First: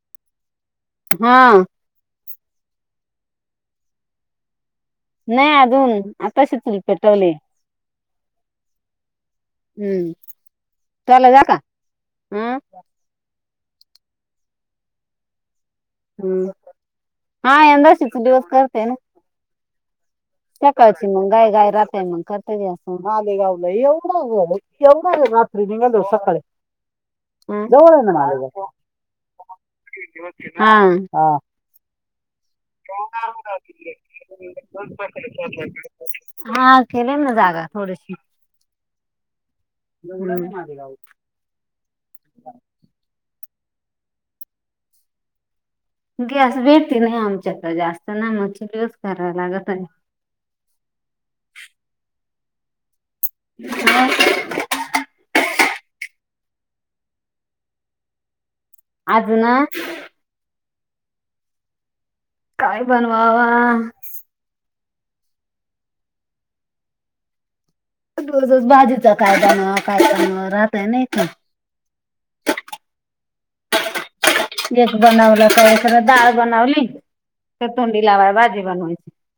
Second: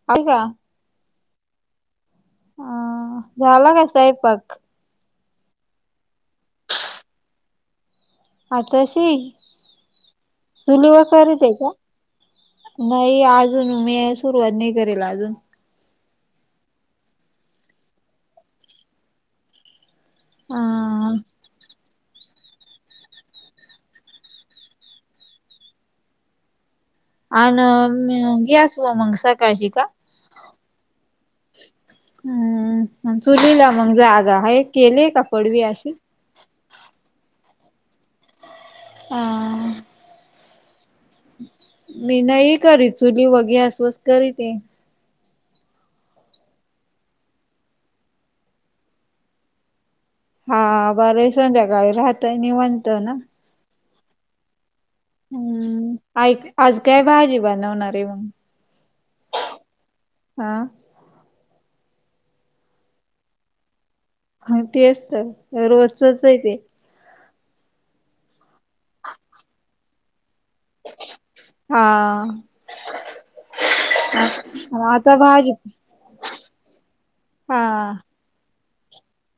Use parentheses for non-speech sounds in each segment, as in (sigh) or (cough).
(unintelligible) हा. आ झाला का स्वयंपाक? नाही अजून आताशी चूल पेटवलय. आताशी हम्म चुली वर चला कर जा (unintelligible) का? हा नाही अजून मी सुरुवात नाही करिला अजून. हम्म, हा यंदा शिकू दिवस करते ना. अ त्याकाळची मग गाय गाय राहत्या मग कर आलेगाव लई (unintelligible) रात्री निघाल सकाळी. हम्म. जवळ आहे ना आणि मालेगाव गॅस व मग सकाळशी का? हा. हम्म चुलीला मग जागा हाय केलीये का? पडवी अशी हा केेलय ना जागा थोडीशी. अ (unintelligible) मी नाही करीत चुली वघे गॅसवस करीत. गॅस भेटती नाही आमच्याकडे जास्त ना म चुली वरच कराय लागतय. हा ब (unintelligible) संध्याकाळी राहतय निवांत ना. (unintelligible) हम्म ऐक आज काय भाजी बनवणार आहे मग. आज ना. हां. काय बनवाव. हा तेच तर रोजचच आहे ते. रोज रोज भाजीचा काय करणार काय करणार राहतय ना इथ. हा. गेट आता बनवलं भाजी तर इकडं दाळ बनवली. हा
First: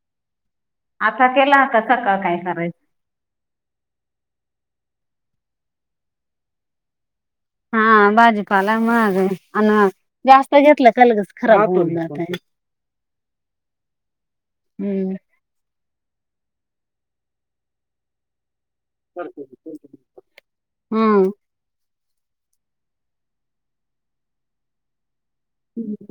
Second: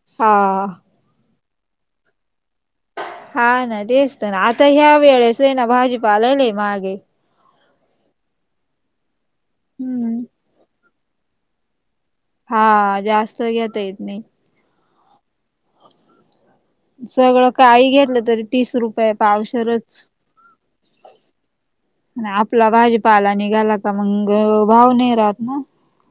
हा. आता केला होता, सकाळ काय कराय? हा ना, तेच तर, आता ह्या वेळेस ये ना, भाजीपालाला लई महाग ये. हां, भाजीपाला महाग अं हम्म जास्त घेतलं का, लगच खराब होउन जातय. हां, जास्त घेता येत नही हम्म. सगळं काही घेतलं, तरी तीस रुपये पावशेरच. हम्म आणि आपला भाजीपाला निघाला का, मंग भाव नही राहत ना.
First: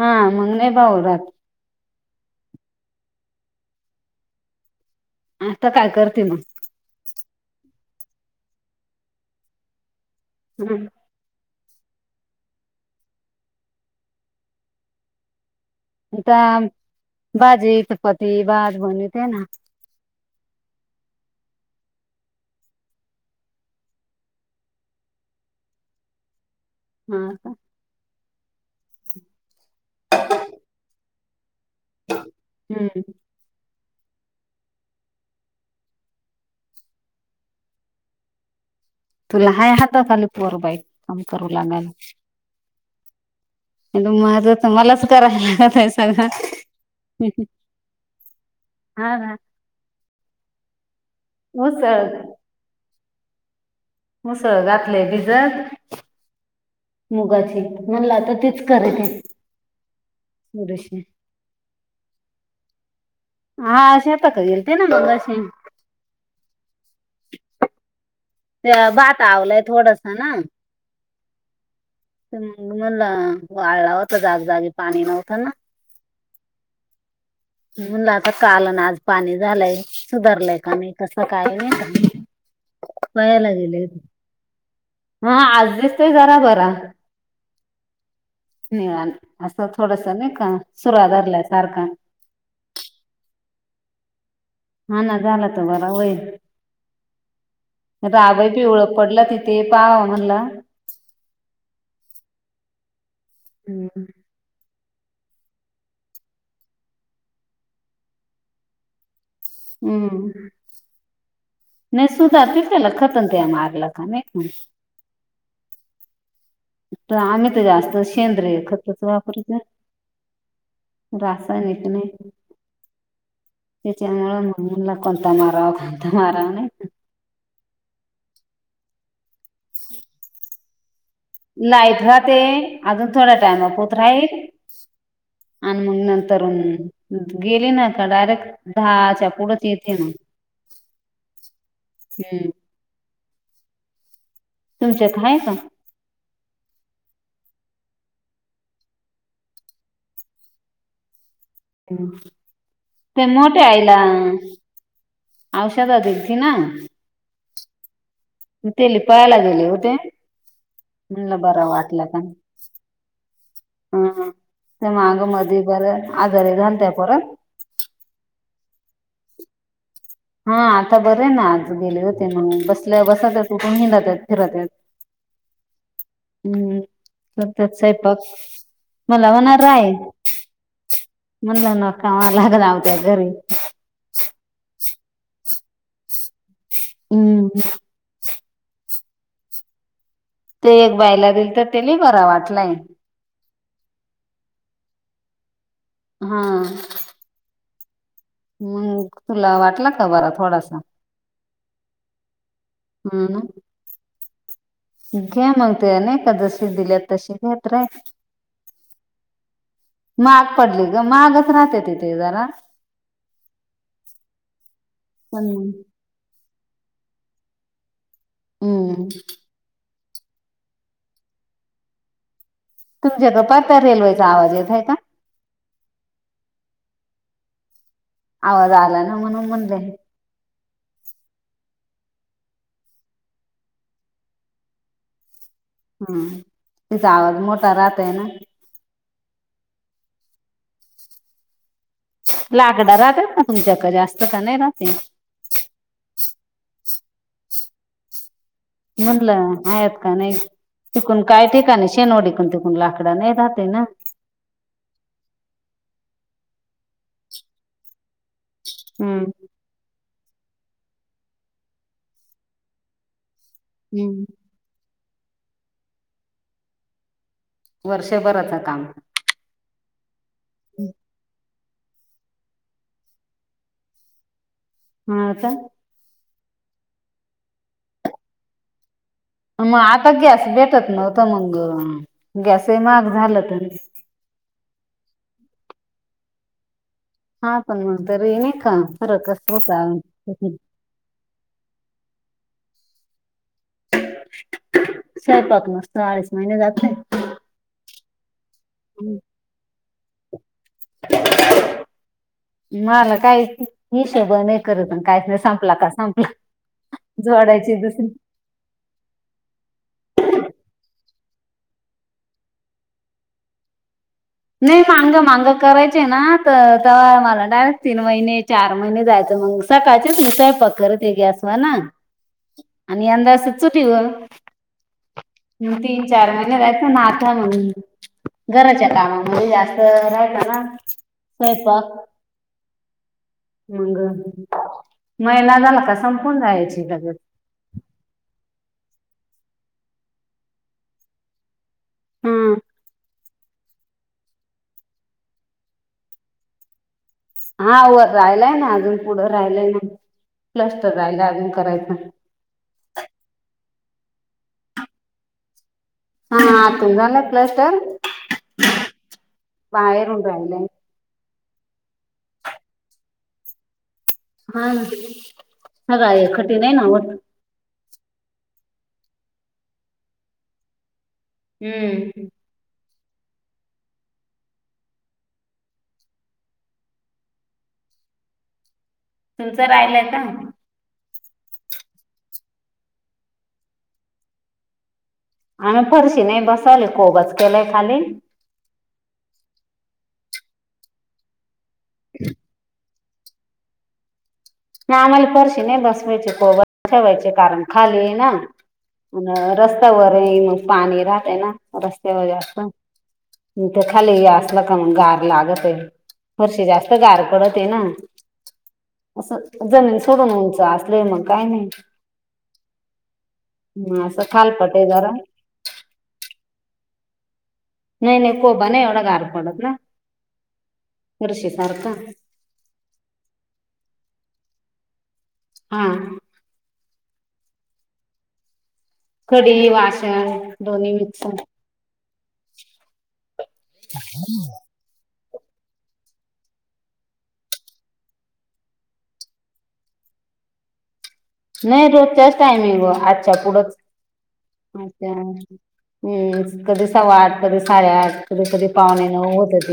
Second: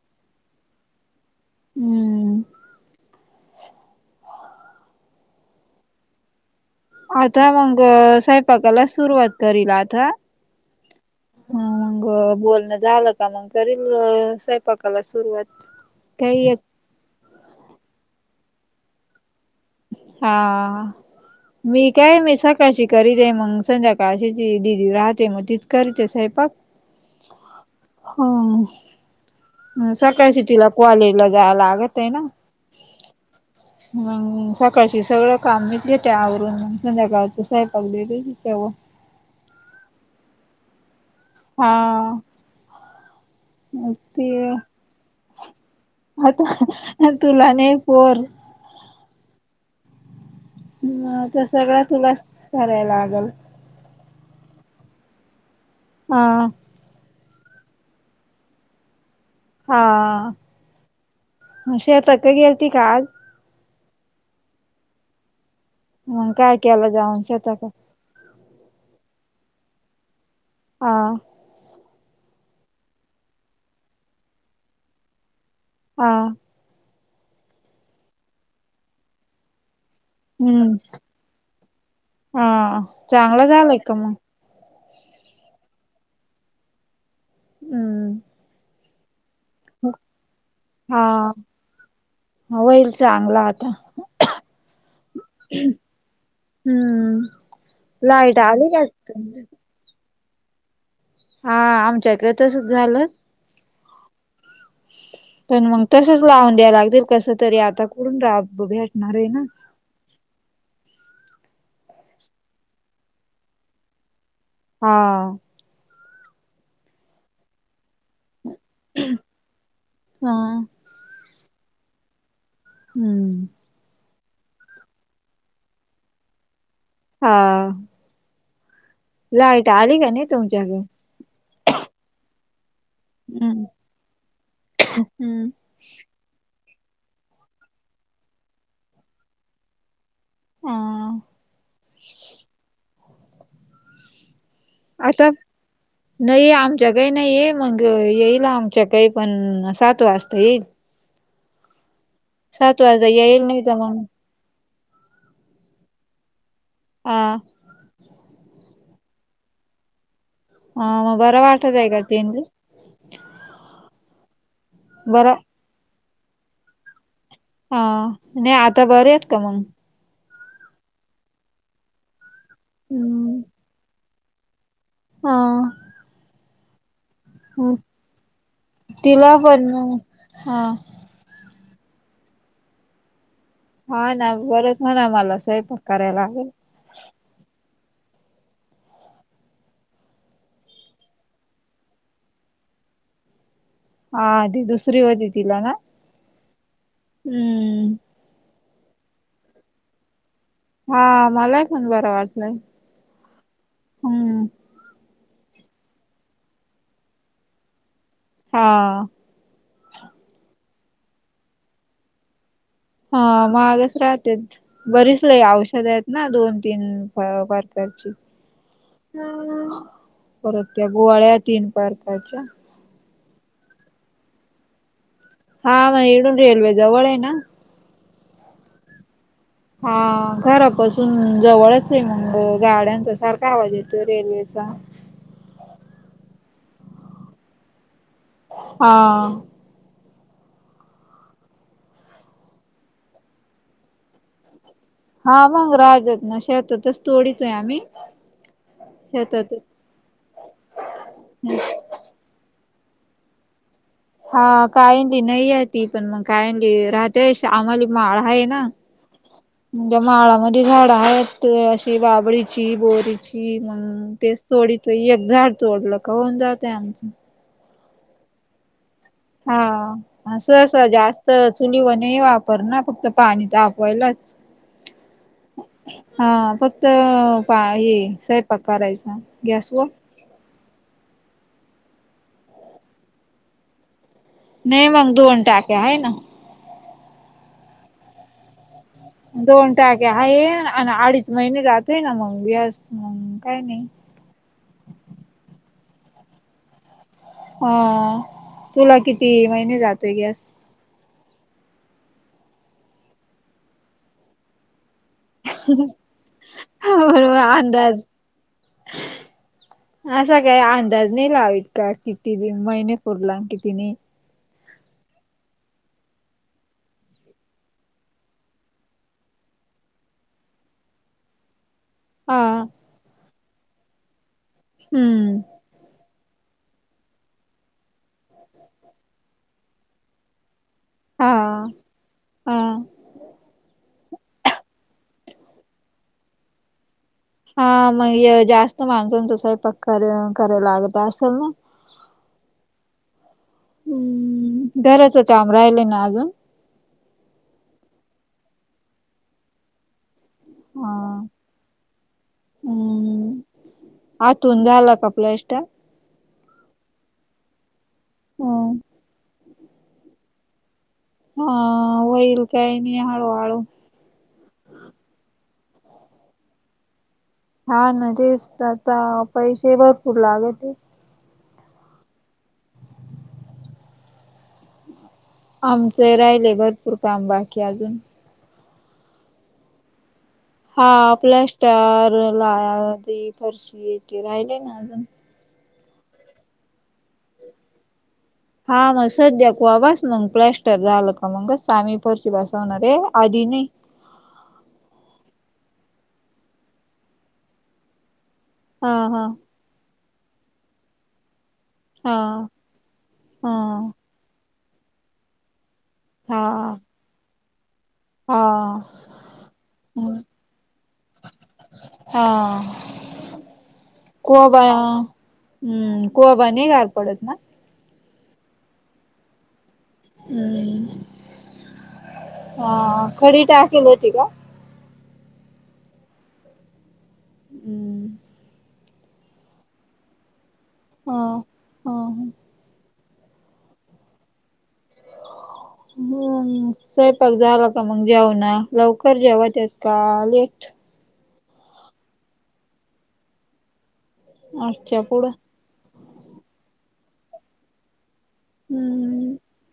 हां, मंग नही भाव राहत. हम्म. आता काय करती म? आता मंग सयंपाकालाच, सुरुवात करील आता. ह्हणं. हं मंग बोलणं झालं का, मंग करील सयंपाकाला सुरुवात. आता काही एक भाजी, चपाती, भात बणी ते ना. हां. मी काय, मी सकाळशी करीते, मंग संध्याकाळशी ती दिदी राहते, मग तीच करीते स्वयंपाक. हां का? हं, सकाळशी तिला, कॉलेजला जाय लाग तेना, हम्म मग सकाळशी सगळं काम मीच घेते आवरून, मं संध्याकाळचा संयंपाक देते तिच्याव. तुला हाय हाता खाली पोर बाई, काम करू लागायला. हा ईद ते माझ त, मलाच कराय लागतं सगळं. आता तुला नाही पोर. हां ना. मं आता सगळं उसळ तुलाच कराय लागल. हुसळ घातले भिजत. आं. मुगाची, म्हणलं आता तीच करायची. हां, मं शेतात गेलती आज? हा, शेताकं गेलते ना, मगाशी. मंग, काय केला जाऊन शेताक? य भात आवलाय थोडासं ना. हां. हम्म, म्हणलं वाळला होता जागजागी, पाणी नव्हतं ना. हां. म्हणलं आता काल अन आज, पाणी झालाये. सुधारलंय का हम्म. नाही, कसं काय नही का, हा चांगलं पहायाला झालंय गेले. का मग? हं, आज दिसतंय जरा बरा. हम्म. निळा असं थोडस नही का, सुरा धरल्या सारखा. म व्हईल चांगला, आता. हा ना, झाला त, बरा होईल. हम्म लाईट राबई आली का पिवळं पडल, ति तुमच्या? ते पहाव म्हणल. हां, आमच्याकड तसच झालं. हम्म हम्म. पण मग तसच लावून द्याय लागतील कस तरी आता कुठून रा भेटणार आहे ना हम्म (unintelligible) हाव तर आम्ही त जास्त शेंद्रीय खत खत वापरत नाय हा. रासायनिक नाय हम्म त्याच्यामुळे म्हणला कोणता मारावा, कोणता मारावा नाही हाव लाईट आली का नाही तुमची अजून लाईट राहते अजून थोड्या हम्म. टाइमा होत राहील हम्म. आणि मग नंत तरुण गेली ना का डायरेक्ट दहाच्या पुढच येते मग हा हम्म तुमच्यात हाय का नाहीे आमच्या काही नाहीय मग येईल आमच्या काही पण सात वाजता येईल सात वाजता ते येईल नाही मोठ्या तर आईला मग औषध दिलती ना हा तेली पहायला गेले होते हा मग म्हणला बरं बरा वाटत आहे वाटलं का त्यांनी हम्म त्या माग बरं मध्ये बर आजारी झालत्या परत हा नाय आता बरे आहेत का मंग हा आता बरं आहे ना आज गेले होते म्हणून बसल्या बसातच उठून हिंडतेत, फिरतेत ह हम्म सतत सैपाक मला तिला पण होणाराय हा मणला ना का ला आग लावत्या घरी हा ना परत म्हणा मला सैपाक कराय लागल हम्म ते एक बायला दिल त त्यानी बरा वाटलाय हा ती दुसरी होती तिला ना हा हम्म म तुला वाटला का बर थोडासा हा मलाही पण बरं वाटलंय ह ना हम्म घ्या मग ते नैका जशी दिल्यात तशी घेत रहाय हा माग पडली ग महागच राहतते तिथे जरा हा महागच राहतेत बरीच लय पण औषध हेत ना दोन, तीन पर प्रकारची हम्म परत त्या गोळ्या तीन परकारच्या तुमच्या इथं पहाट रेल्वेचा आवाज येत आहे का हा मग येडून रेल्वे जवळ आहे ना आवाज आला ना म्हणून म्हण हा घरा पस हम्म, जवळच आहे मग, गाड्यांचा सारखा आवाज येतोय, रेल्वेचा. हम्म, तिचा आवाज मोठा राहतय ना. हा. लाकडा राहतेत ना तुमच्याकडे जास्त का नाही राहते. हा मग (unintelligible) शेतातच तोडीतोय आम्ही. म्हटलं शेतातच आहेत का नाही, चुकून काय ठिकाणी शेनोडी तून इकडून तिकडून लाकड आनाय जातो ना. हा काहीली नाही आहे, ती पण मग कायंली राहते. शा मग माळा आहे ना. हम्म. म्हणज्ये माळामध्ये झाडं आहेत. अशी बाबळीची, बोरी मग हम्म तेच तोडीत एक झाड तोडलं का होऊन जातय आमचं. वर्षभरचा काम. हा अस स जास्त चुली वने वापर ना फक्त पाणी तापवायलाच. हम्म, आता. हा फक्त पा हे सयपाक करायचा. मग गॅसवर आता गॅस भेटत नव्हत. मग गॅसही महाग झालं तर नाही मग, दोन टाक्या आहे ना. हा पण मग तरी नाही का, फरक अस हो का? अन्, अडीच महिने जातय ना मग, ग्यास मग काय नाही. स्वयपाक निस्ता अडीच महिने जातयं. हा. तुला किती महिने जातोय गॅस? मला काही हिशोब नाही करत. प काही न संपला का संपला. बरोबर जोडायची अंदाज दुसरी. असा काही अंदाज नाही लावीत का, किती महिने पूर्ला, किती नाही? नाही, मांग-मांग करायचे ना तर ते मला डायरेक्ट तीन महिने, चार महिने जायचं मग. सकाळचेच संयपाक करते गॅसवर ना, हा आणि यंदा असं चुलीवर. हम्म. तीन, चार महिने जात आता मंग. घराच्या कामामध्ये जास्त राहचा ना हा स्वयंपाक. हा. मग, मैना झाला का संपून जायची लग हा, मग जास्त माणसानच स‌इपाक क करायला लागत असेल ना? हम्म. हम्म. घराच काम राहिलय ना अजून. हा व राहिलाय ना अजून, पुढं राहिलाय ना, क्लस हा तर राहिला अजून करायच. हम्म. आतुन झालं का प्लॅस्टर? हा आतून झालं प्लस्टर, हम्म बाहेरून राहिलंय. हा, वैरू ताई आणि हळू-हळू. हा ना, आग आई कठीण आहे ना हो. हा ना, तेच तर आता पैसे भरपूर लागत होत हम्म. आमचे राहिले भरपूर काम बाकी अजून. तुमचं राहिलंय का? हा प्लास्टर लादी फरशी ते राहिलेय ना अजून. आम्ही फरशी नाही. बसायला कोबाच केलाय खाली. हा मग सध्या कुबास मग प्लस्टर झालं का मगच आम्ही फरची बसवणार आहे. आधी नाही? आम्हाला परशी नाही बसवायची कोबाच ठेवायचे कारण खाली आहे ना. हा हा आणि रस्ता वर हय मग पाणी राहतंय ना. रस्त्यावर आहे हा असं. हा इथे खाली या असल का मग गार लागतय. परसी हा जास्त गार पडते ना. हा. असं जमीन सोडून उंच असले मग काय नाही. हा. मग असं खालपटे जरा. हम. कोबा नाही गार पडत. नाही नाही. कोबा नाही एवढा गार पडत ना. हम. फरशी सारखा हा खडी टाकेल होती का? हा. हमं. खडी वाश दोन्ही हा मिक्स. हा (inaudible) बोल ना. स्वयंपाक झाला का मग? जेऊ ना. लवकर जेवतेस का लेट? नाही रोजच्याच टाइमिंग हुवा आजच्या पुढं आठच्या पुढं हम. कधी सवा आठ, कधी साडेआठ, कधी पाहुणे नऊ हम्म होतात.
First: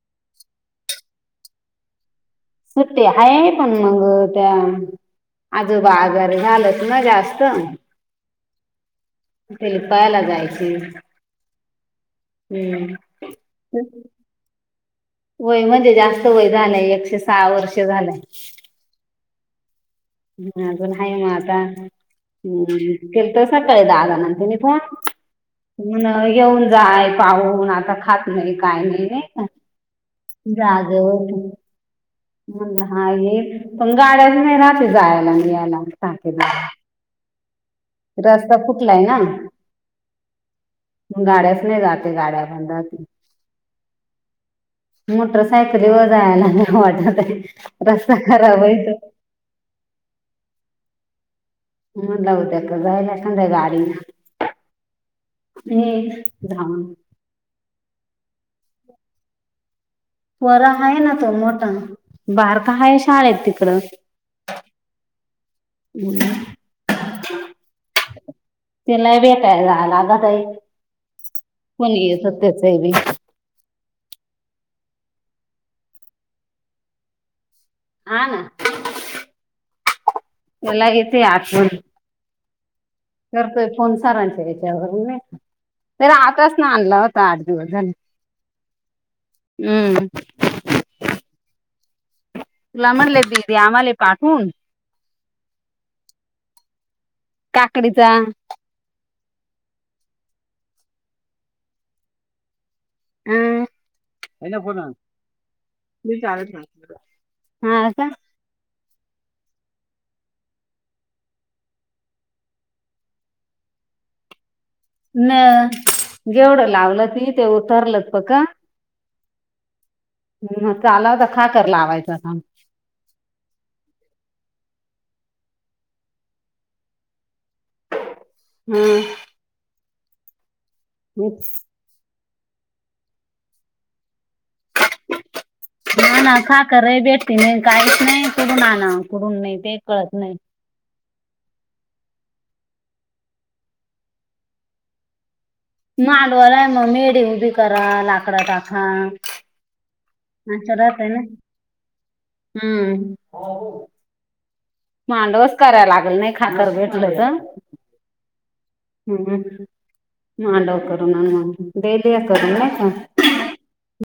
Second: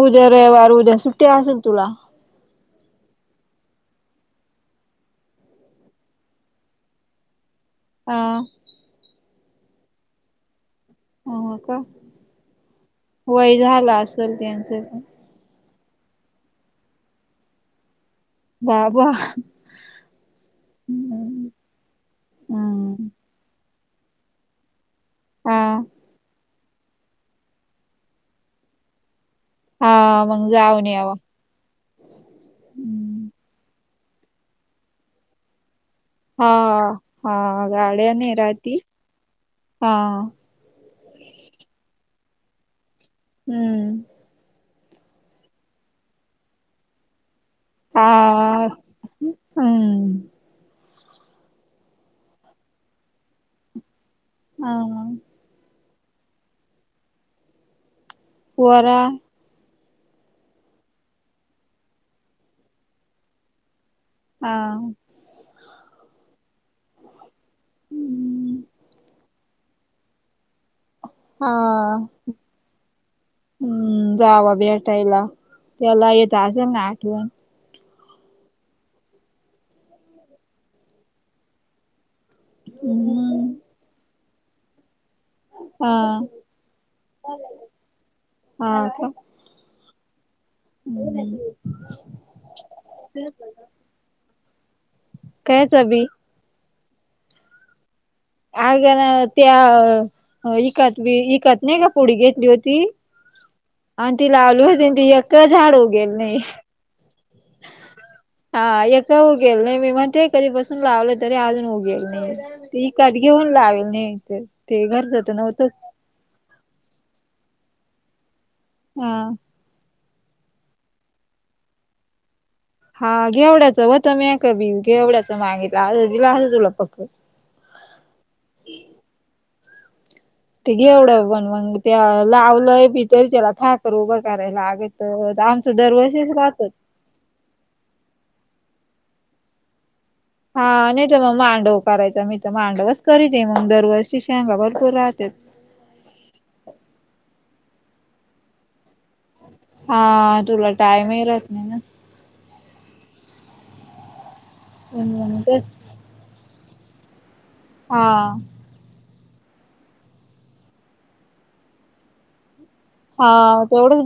उद्या रविवार उद्या सुट्टी असेल तुला? सुट्टी हय पण मग त्या आजोबा आजारी झालेत ना जास्त. (unintelligible) ते पहायला जायची. हो का. हम्म वय झाला असेल त्यांचं पण. वय म्हणजे जास्त वय झालंय. एकशे सहा वर्ष झालंय. बाबा! ह अजून आहे ना हम्म आता. हम्म हम् केलतासा काय दहा जणांनी फोन? हा म्हण येऊन जाय. काहून आता खात नाही काही नाही. हा मग जाऊन यावा (unintelligible) म्हणलं हा हम्म ये. पण गाड्याच नाही रात्री जायला यायला. साकेला. हा हा. गाड्या नाही रस्ता राहती फुटलाय ना हा. मग गाड्याच नाही रात्री. (unintelligible) हम्म. मोटरसायकल वर जायला नाही वाटत आहे. रस्ता खराब हय तो. हम. मग म्हणलं उद्या जाईल एखादं गाडीन. हा हा. हे (unintelligible) वरा वरा आहे ना. तो मोठा बारका आहे शाळेत तिकडं. हा. हम्म त्याला व त्याला लागातय. हा कोणी येत त्याचय बी. जावा भेटायला. त्याला येत असल ना आठवण. हा ना. त्याला येतेय आठवण. ह (inaudible) करतोय फोन सारांच्या याच्यावरुन ना. हा तर आताच ना आणला होता. आठ दिवस झाले. हा का हम्म. हम्म. तुला म्हणले बी दे आम्हाले पाठवून. कायच बी? काकडीचा. अग ना त्या इकत बी. इकत नाही का पुढी घेतली होती? अं, आण ती आहे ना लावलली फोन होती. ती एक झाड उगेल नाये. हा का? हा एक उगेल नाये. मी म्हणते कधी बसून लावेलं तरी अजून उगेल नाये. ते इकत घेऊन लावेल नाही इ त. न जेवढं लावलं ती ते उतरलत पका. हा. ह् चालावता खा कर लावायचं काम. हा घेवड्याचं होत माक बी. घेवड्याचं मागीतला आसत दिला असं तुला पक्क. ह. ते घेवढं पनमग त्या लावलंय भी तरी त्याला थाकर उभं करायला लागत. हा दरवर्षीच ना. राहतच. खाकरय भेटते नाही. काहीच नाही. कुडून आणावान कुडून नाही ते कळत नाही. हा नाही तर मग मांडव करायचा. मी त मांडवच करीते मग. दरवर्षी शेगा भरपूर राहते. मांडवालाये मग मेढ उभी करा. लाकडा टाका. हा तुला असं राहतंय टाईम ना. ये राहत नाही ना. हम्म. म्हणून मग मांडवच तेच करायला लागल नाही खाकर भेटलत. हा. हम्म हम्म. मडव करून मग देईया करून. नाहीय का? हा तेवढंच